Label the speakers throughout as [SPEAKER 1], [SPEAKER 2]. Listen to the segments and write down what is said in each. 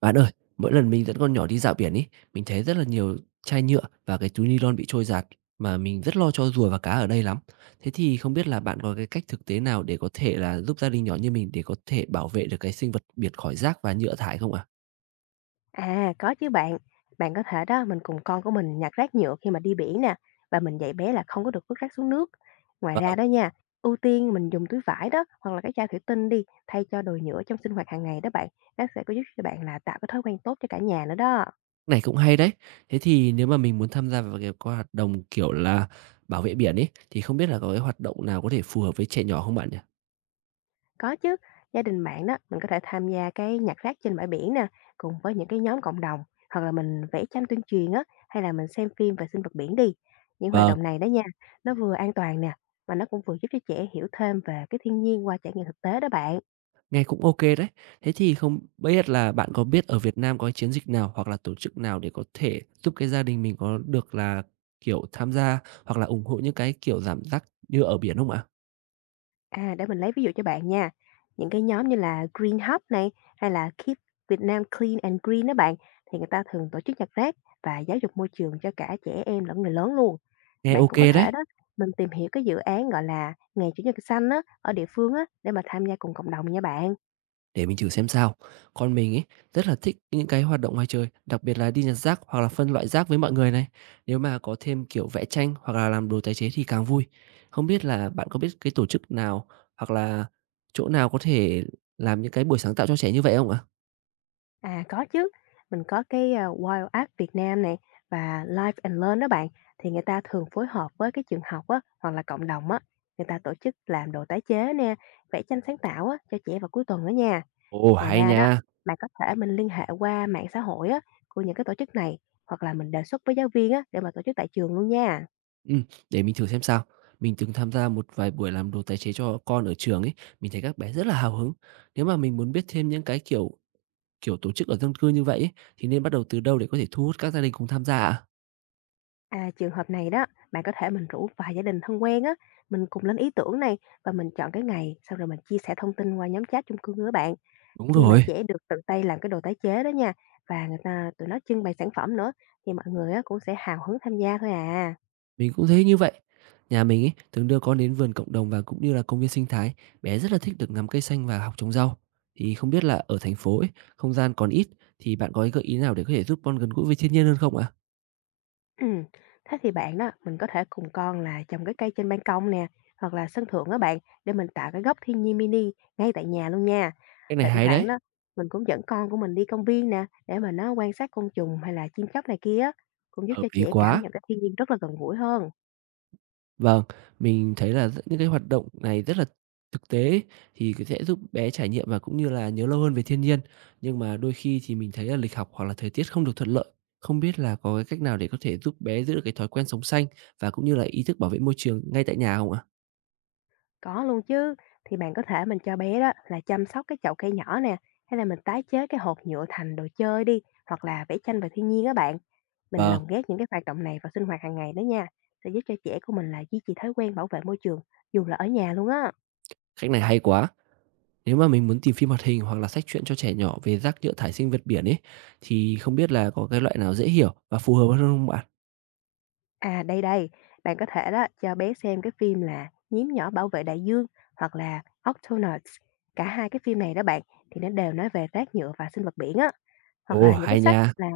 [SPEAKER 1] Bạn ơi, mỗi lần mình dẫn con nhỏ đi dạo biển ấy, mình thấy rất là nhiều chai nhựa và cái túi ni lông bị trôi giạt mà mình rất lo cho rùa và cá ở đây lắm. Thế thì không biết là bạn có cái cách thực tế nào để có thể là giúp gia đình nhỏ như mình để có thể bảo vệ được cái sinh vật biển khỏi rác và nhựa thải không ạ?
[SPEAKER 2] À, có chứ bạn. Bạn có thể đó, mình cùng con của mình nhặt rác nhựa khi mà đi biển nè, và mình dạy bé là không có được vứt rác xuống nước. Ngoài
[SPEAKER 1] Và cái
[SPEAKER 2] ra đó nha, ưu tiên mình dùng túi vải đó, hoặc là cái chai thủy tinh đi, thay cho đồ nhựa trong sinh hoạt hàng ngày đó bạn. Nó sẽ có giúp cho bạn là tạo cái thói quen tốt cho cả nhà nữa đó.
[SPEAKER 1] này cũng hay đấy. Thế thì nếu mà mình muốn tham gia vào cái hoạt động kiểu là bảo vệ biển ấy thì không biết là có cái hoạt động nào có thể phù hợp với trẻ nhỏ không bạn nhỉ?
[SPEAKER 2] Có chứ, gia đình bạn đó, mình có thể tham gia cái nhặt rác trên bãi biển nè, cùng với những cái nhóm cộng đồng, hoặc là mình vẽ tranh tuyên truyền á, hay là mình xem phim về sinh vật biển đi. Những hoạt
[SPEAKER 1] Vâng.
[SPEAKER 2] động này đó nha, nó vừa an toàn nè, mà nó cũng vừa giúp cho trẻ hiểu thêm về cái thiên nhiên qua trải nghiệm thực tế đó bạn.
[SPEAKER 1] Nghe cũng ok đấy. Thế thì không biết là bạn có biết ở Việt Nam có chiến dịch nào hoặc là tổ chức nào để có thể giúp cái gia đình mình có được là, kiểu, tham gia hoặc là ủng hộ những cái kiểu giảm rác như ở biển không ạ?
[SPEAKER 2] À, để mình lấy ví dụ cho bạn nha. Những cái nhóm như là Green Hub này, hay là Keep Việt Nam Clean and Green đó bạn, thì người ta thường tổ chức nhặt rác và giáo dục môi trường cho cả trẻ em lẫn người lớn luôn.
[SPEAKER 1] Nghe
[SPEAKER 2] Bạn
[SPEAKER 1] ok
[SPEAKER 2] cũng có
[SPEAKER 1] đấy,
[SPEAKER 2] thể đó, mình tìm hiểu cái dự án gọi là Ngày Chủ nhật xanh á, ở địa phương á, để mà tham gia cùng cộng đồng nha bạn.
[SPEAKER 1] để mình thử xem sao. Con mình ấy rất là thích những cái hoạt động ngoài trời, đặc biệt là đi nhặt rác hoặc là phân loại rác với mọi người này. Nếu mà có thêm, kiểu, vẽ tranh hoặc là làm đồ tái chế thì càng vui. Không biết là bạn có biết cái tổ chức nào hoặc là chỗ nào có thể làm những cái buổi sáng tạo cho trẻ như vậy không ạ?
[SPEAKER 2] À có chứ, mình có cái Wild Art Việt Nam này và Live and Learn đó bạn, thì người ta thường phối hợp với cái trường học á, hoặc là cộng đồng á, người ta tổ chức làm đồ tái chế nè, vẽ tranh sáng tạo á, cho trẻ vào cuối tuần đó nha.
[SPEAKER 1] Ồ,
[SPEAKER 2] Ngoài
[SPEAKER 1] hay
[SPEAKER 2] ra đó,
[SPEAKER 1] nha!
[SPEAKER 2] bạn có thể mình liên hệ qua mạng xã hội á, của những cái tổ chức này, hoặc là mình đề xuất với giáo viên á, để mà tổ chức tại trường luôn nha.
[SPEAKER 1] Ừm, để mình thử xem sao. Mình từng tham gia một vài buổi làm đồ tái chế cho con ở trường ấy, mình thấy các bé rất là hào hứng. Nếu mà mình muốn biết thêm những cái kiểu kiểu tổ chức ở dân cư như vậy ấy, thì nên bắt đầu từ đâu để có thể thu hút các gia đình cùng tham gia ạ?
[SPEAKER 2] À, trường hợp này đó, bạn có thể mình rủ vài gia đình thân quen á, mình cùng lên ý tưởng này và mình chọn cái ngày, sau rồi mình chia sẻ thông tin qua nhóm chat chung cư với bạn.
[SPEAKER 1] Đúng
[SPEAKER 2] Khi mà
[SPEAKER 1] rồi,
[SPEAKER 2] trẻ được tự tay làm cái đồ tái chế đó nha, và người ta tụi nó trưng bày sản phẩm nữa, thì mọi người á, cũng sẽ hào hứng tham gia thôi à.
[SPEAKER 1] mình cũng thấy như vậy. Nhà mình ấy từng đưa con đến vườn cộng đồng và cũng như là công viên sinh thái, bé rất là thích được ngắm cây xanh và học trồng rau. Thì không biết là ở thành phố ấy, không gian còn ít thì bạn có cái gợi ý nào để có thể giúp con gần gũi với thiên nhiên hơn không ạ?
[SPEAKER 2] Ừm, thế thì bạn đó, mình có thể cùng con là trồng cái cây trên ban công nè, hoặc là sân thượng đó bạn, để mình tạo cái góc thiên nhiên mini ngay tại nhà luôn nha.
[SPEAKER 1] Cái này
[SPEAKER 2] Thỉnh
[SPEAKER 1] hay đấy,
[SPEAKER 2] thoảng đó, mình cũng dẫn con của mình đi công viên nè, để mà nó quan sát côn trùng hay là chim chóc này kia cũng giúp
[SPEAKER 1] hợp
[SPEAKER 2] cho
[SPEAKER 1] lý
[SPEAKER 2] trẻ cảm
[SPEAKER 1] quá!
[SPEAKER 2] nhận cái thiên nhiên rất là gần gũi hơn.
[SPEAKER 1] Vâng, mình thấy là rất những cái hoạt động này rất là thực tế thì sẽ giúp bé trải nghiệm và cũng như là nhớ lâu hơn về thiên nhiên. Nhưng mà đôi khi thì mình thấy là lịch học hoặc là thời tiết không được thuận lợi, không biết là có cái cách nào để có thể giúp bé giữ được cái thói quen sống xanh và cũng như là ý thức bảo vệ môi trường ngay tại nhà không ạ?
[SPEAKER 2] Có luôn chứ, thì bạn có thể mình cho bé đó là chăm sóc cái chậu cây nhỏ nè, hay là mình tái chế cái hộp nhựa thành đồ chơi đi, hoặc là vẽ tranh về thiên nhiên các bạn. Mình
[SPEAKER 1] Vâng,
[SPEAKER 2] lồng ghép những cái hoạt động này vào sinh hoạt hàng ngày đó nha, sẽ giúp cho trẻ của mình là duy trì thói quen bảo vệ môi trường dù là ở nhà luôn á.
[SPEAKER 1] cách này hay quá. Nếu mà mình muốn tìm phim hoạt hình hoặc là sách truyện cho trẻ nhỏ về rác nhựa thải sinh vật biển ấy, thì không biết là có cái loại nào dễ hiểu và phù hợp hơn không bạn?
[SPEAKER 2] À đây đây, bạn có thể đó cho bé xem cái phim là Nhím nhỏ bảo vệ đại dương hoặc là Octonauts. Cả hai cái phim này đó bạn thì nó đều nói về rác nhựa và sinh vật biển á. Hoặc
[SPEAKER 1] Ồ,
[SPEAKER 2] là những cái
[SPEAKER 1] hay
[SPEAKER 2] sách
[SPEAKER 1] nha.
[SPEAKER 2] là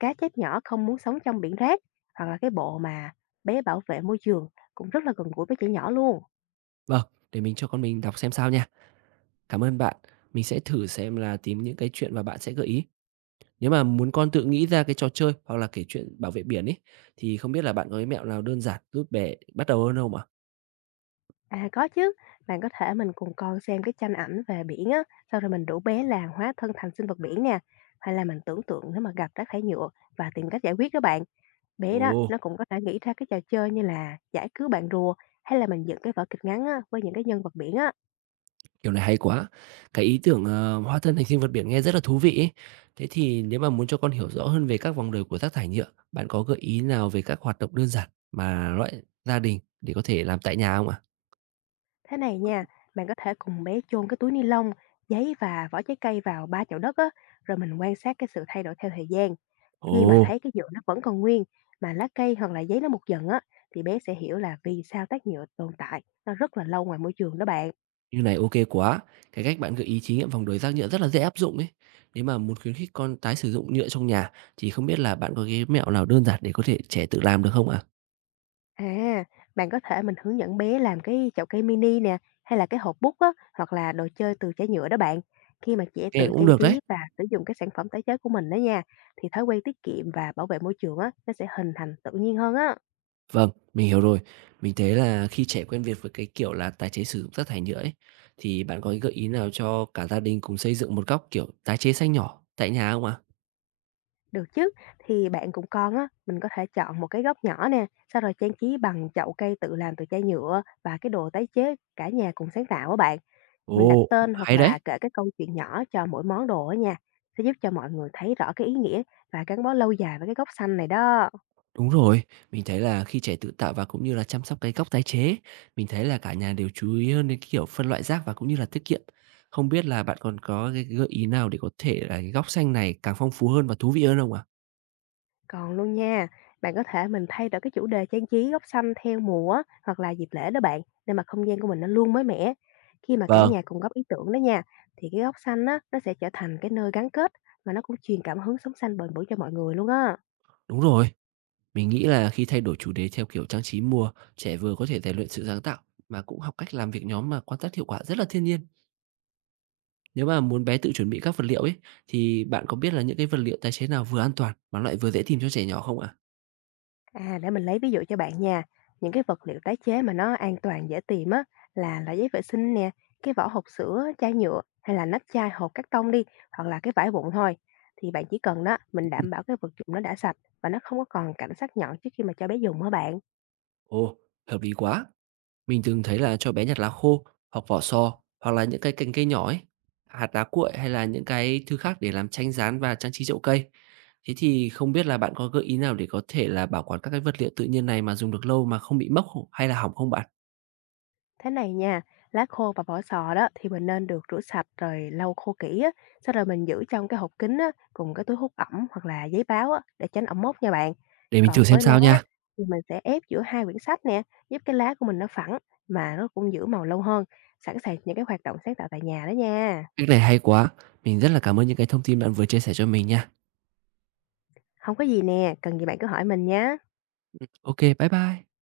[SPEAKER 2] "Cá chép nhỏ không muốn sống trong biển rác", hoặc là cái bộ mà "Bé bảo vệ môi trường" cũng rất là gần gũi với trẻ nhỏ luôn.
[SPEAKER 1] Vâng, để mình cho con mình đọc xem sao nha. Cảm ơn bạn. Mình sẽ thử xem là tìm những cái chuyện mà bạn sẽ gợi ý. Nếu mà muốn con tự nghĩ ra cái trò chơi hoặc là kể chuyện bảo vệ biển ấy thì không biết là bạn có cái mẹo nào đơn giản giúp bé bắt đầu hơn không ạ?
[SPEAKER 2] À, có chứ, bạn có thể mình cùng con xem cái tranh ảnh về biển á, sau rồi mình rủ bé là hóa thân thành sinh vật biển nè, hay là mình tưởng tượng nếu mà gặp rác thải nhựa và tìm cách giải quyết đó bạn. Bé đó,
[SPEAKER 1] Ồ,
[SPEAKER 2] nó cũng có thể nghĩ ra cái trò chơi như là giải cứu bạn rùa, hay là mình dựng cái vở kịch ngắn á với những cái nhân vật biển á.
[SPEAKER 1] kiểu này hay quá. Cái ý tưởng hóa thân thành sinh vật biển nghe rất là thú vị ấy. Thế thì nếu mà muốn cho con hiểu rõ hơn về các vòng đời của rác thải nhựa, bạn có gợi ý nào về các hoạt động đơn giản mà loại gia đình để có thể làm tại nhà không ạ?
[SPEAKER 2] Thế này nha, bạn có thể cùng bé chôn cái túi ni lông, giấy và vỏ trái cây vào ba chậu đất á, rồi mình quan sát cái sự thay đổi theo thời gian. Khi mà
[SPEAKER 1] Ồ,
[SPEAKER 2] thấy cái nhựa nó vẫn còn nguyên, mà lá cây hoặc là giấy nó mục dần á, thì bé sẽ hiểu là vì sao tác nhựa tồn tại nó rất là lâu ngoài môi trường đó bạn.
[SPEAKER 1] như này ok quá. Cái cách bạn gợi ý thí nghiệm vòng đời rác nhựa rất là dễ áp dụng ấy. Nếu mà muốn khuyến khích con tái sử dụng nhựa trong nhà thì không biết là bạn có cái mẹo nào đơn giản để có thể trẻ tự làm được không ạ?
[SPEAKER 2] À, bạn có thể mình hướng dẫn bé làm cái chậu cây mini nè, hay là cái hộp bút á, hoặc là đồ chơi từ trái nhựa đó bạn. Khi mà trẻ
[SPEAKER 1] Nghe
[SPEAKER 2] tự
[SPEAKER 1] cũng
[SPEAKER 2] trang
[SPEAKER 1] được đấy.
[SPEAKER 2] trí và sử dụng cái sản phẩm tái chế của mình đó nha, thì thói quen tiết kiệm và bảo vệ môi trường á, nó sẽ hình thành tự nhiên hơn á.
[SPEAKER 1] Vâng, mình hiểu rồi. Mình thấy là khi trẻ quen việc với cái kiểu là tái chế sử dụng rác thải nhựa ấy thì bạn có cái gợi ý nào cho cả gia đình cùng xây dựng một góc kiểu tái chế xanh nhỏ tại nhà không ạ?
[SPEAKER 2] Được chứ. Thì bạn cùng con á, mình có thể chọn một cái góc nhỏ nè, sau rồi trang trí bằng chậu cây tự làm từ chai nhựa và cái đồ tái chế cả nhà cùng sáng tạo á bạn. Mình đặt
[SPEAKER 1] Ồ,
[SPEAKER 2] tên hoặc
[SPEAKER 1] hay đấy.
[SPEAKER 2] là kể cái câu chuyện nhỏ cho mỗi món đồ á nha, sẽ giúp cho mọi người thấy rõ cái ý nghĩa và gắn bó lâu dài với cái góc xanh này đó.
[SPEAKER 1] Đúng rồi, mình thấy là khi trẻ tự tạo và cũng như là chăm sóc cái cốc tái chế, mình thấy là cả nhà đều chú ý hơn đến cái kiểu phân loại rác và cũng như là tiết kiệm. Không biết là bạn còn có cái gợi ý nào để có thể là cái góc xanh này càng phong phú hơn và thú vị hơn không ạ?
[SPEAKER 2] Còn luôn nha, bạn có thể mình thay đổi cái chủ đề trang trí góc xanh theo mùa á, hoặc là dịp lễ đó bạn, để mà không gian của mình nó luôn mới mẻ. Khi mà cả
[SPEAKER 1] Vâng,
[SPEAKER 2] nhà cùng góp ý tưởng đó nha, thì cái góc xanh á, nó sẽ trở thành cái nơi gắn kết và nó cũng truyền cảm hứng sống xanh bền vững cho mọi người luôn á.
[SPEAKER 1] đúng rồi. Mình nghĩ là khi thay đổi chủ đề theo kiểu trang trí mùa, trẻ vừa có thể rèn luyện sự sáng tạo mà cũng học cách làm việc nhóm mà quan sát hiệu quả rất là thiên nhiên. Nếu mà muốn bé tự chuẩn bị các vật liệu ấy thì bạn có biết là những cái vật liệu tái chế nào vừa an toàn mà lại vừa dễ tìm cho trẻ nhỏ không ạ?
[SPEAKER 2] À, để mình lấy ví dụ cho bạn nha. Những cái vật liệu tái chế mà nó an toàn dễ tìm á là giấy vệ sinh nè, cái vỏ hộp sữa, chai nhựa hay là nắp chai, hộp cắt tông đi, hoặc là cái vải vụn thôi. Thì bạn chỉ cần đó,
[SPEAKER 1] Ừ.
[SPEAKER 2] mình đảm bảo cái vật dụng nó đã sạch và nó không có còn cảnh sắc nhọn trước khi mà cho bé dùng hả bạn?
[SPEAKER 1] Ồ, hợp lý quá. Mình thường thấy là cho bé nhặt lá khô hoặc vỏ sò hoặc là những cái cành cây nhỏ ấy, hạt đá cuội hay là những cái thứ khác để làm tranh rán và trang trí chậu cây. Thế thì không biết là bạn có gợi ý nào để có thể là bảo quản các cái vật liệu tự nhiên này mà dùng được lâu mà không bị mốc hay là hỏng không bạn?
[SPEAKER 2] Thế này nha, lá khô và vỏ sò đó thì mình nên được rửa sạch rồi lau khô kỹ á, sau rồi mình giữ trong cái hộp kín á, cùng cái túi hút ẩm hoặc là giấy báo á, để tránh ẩm mốc nha bạn.
[SPEAKER 1] Để mình thử
[SPEAKER 2] Còn
[SPEAKER 1] xem
[SPEAKER 2] với
[SPEAKER 1] sao
[SPEAKER 2] lá
[SPEAKER 1] nha.
[SPEAKER 2] thì mình sẽ ép giữa hai quyển sách nè, giúp cái lá của mình nó phẳng mà nó cũng giữ màu lâu hơn. Sẵn sàng những cái hoạt động sáng tạo tại nhà đó nha.
[SPEAKER 1] Cách này hay quá. Mình rất là cảm ơn những cái thông tin bạn vừa chia sẻ cho mình nha.
[SPEAKER 2] Không có gì nè, cần gì bạn cứ hỏi mình nhé.
[SPEAKER 1] Ok, bye bye.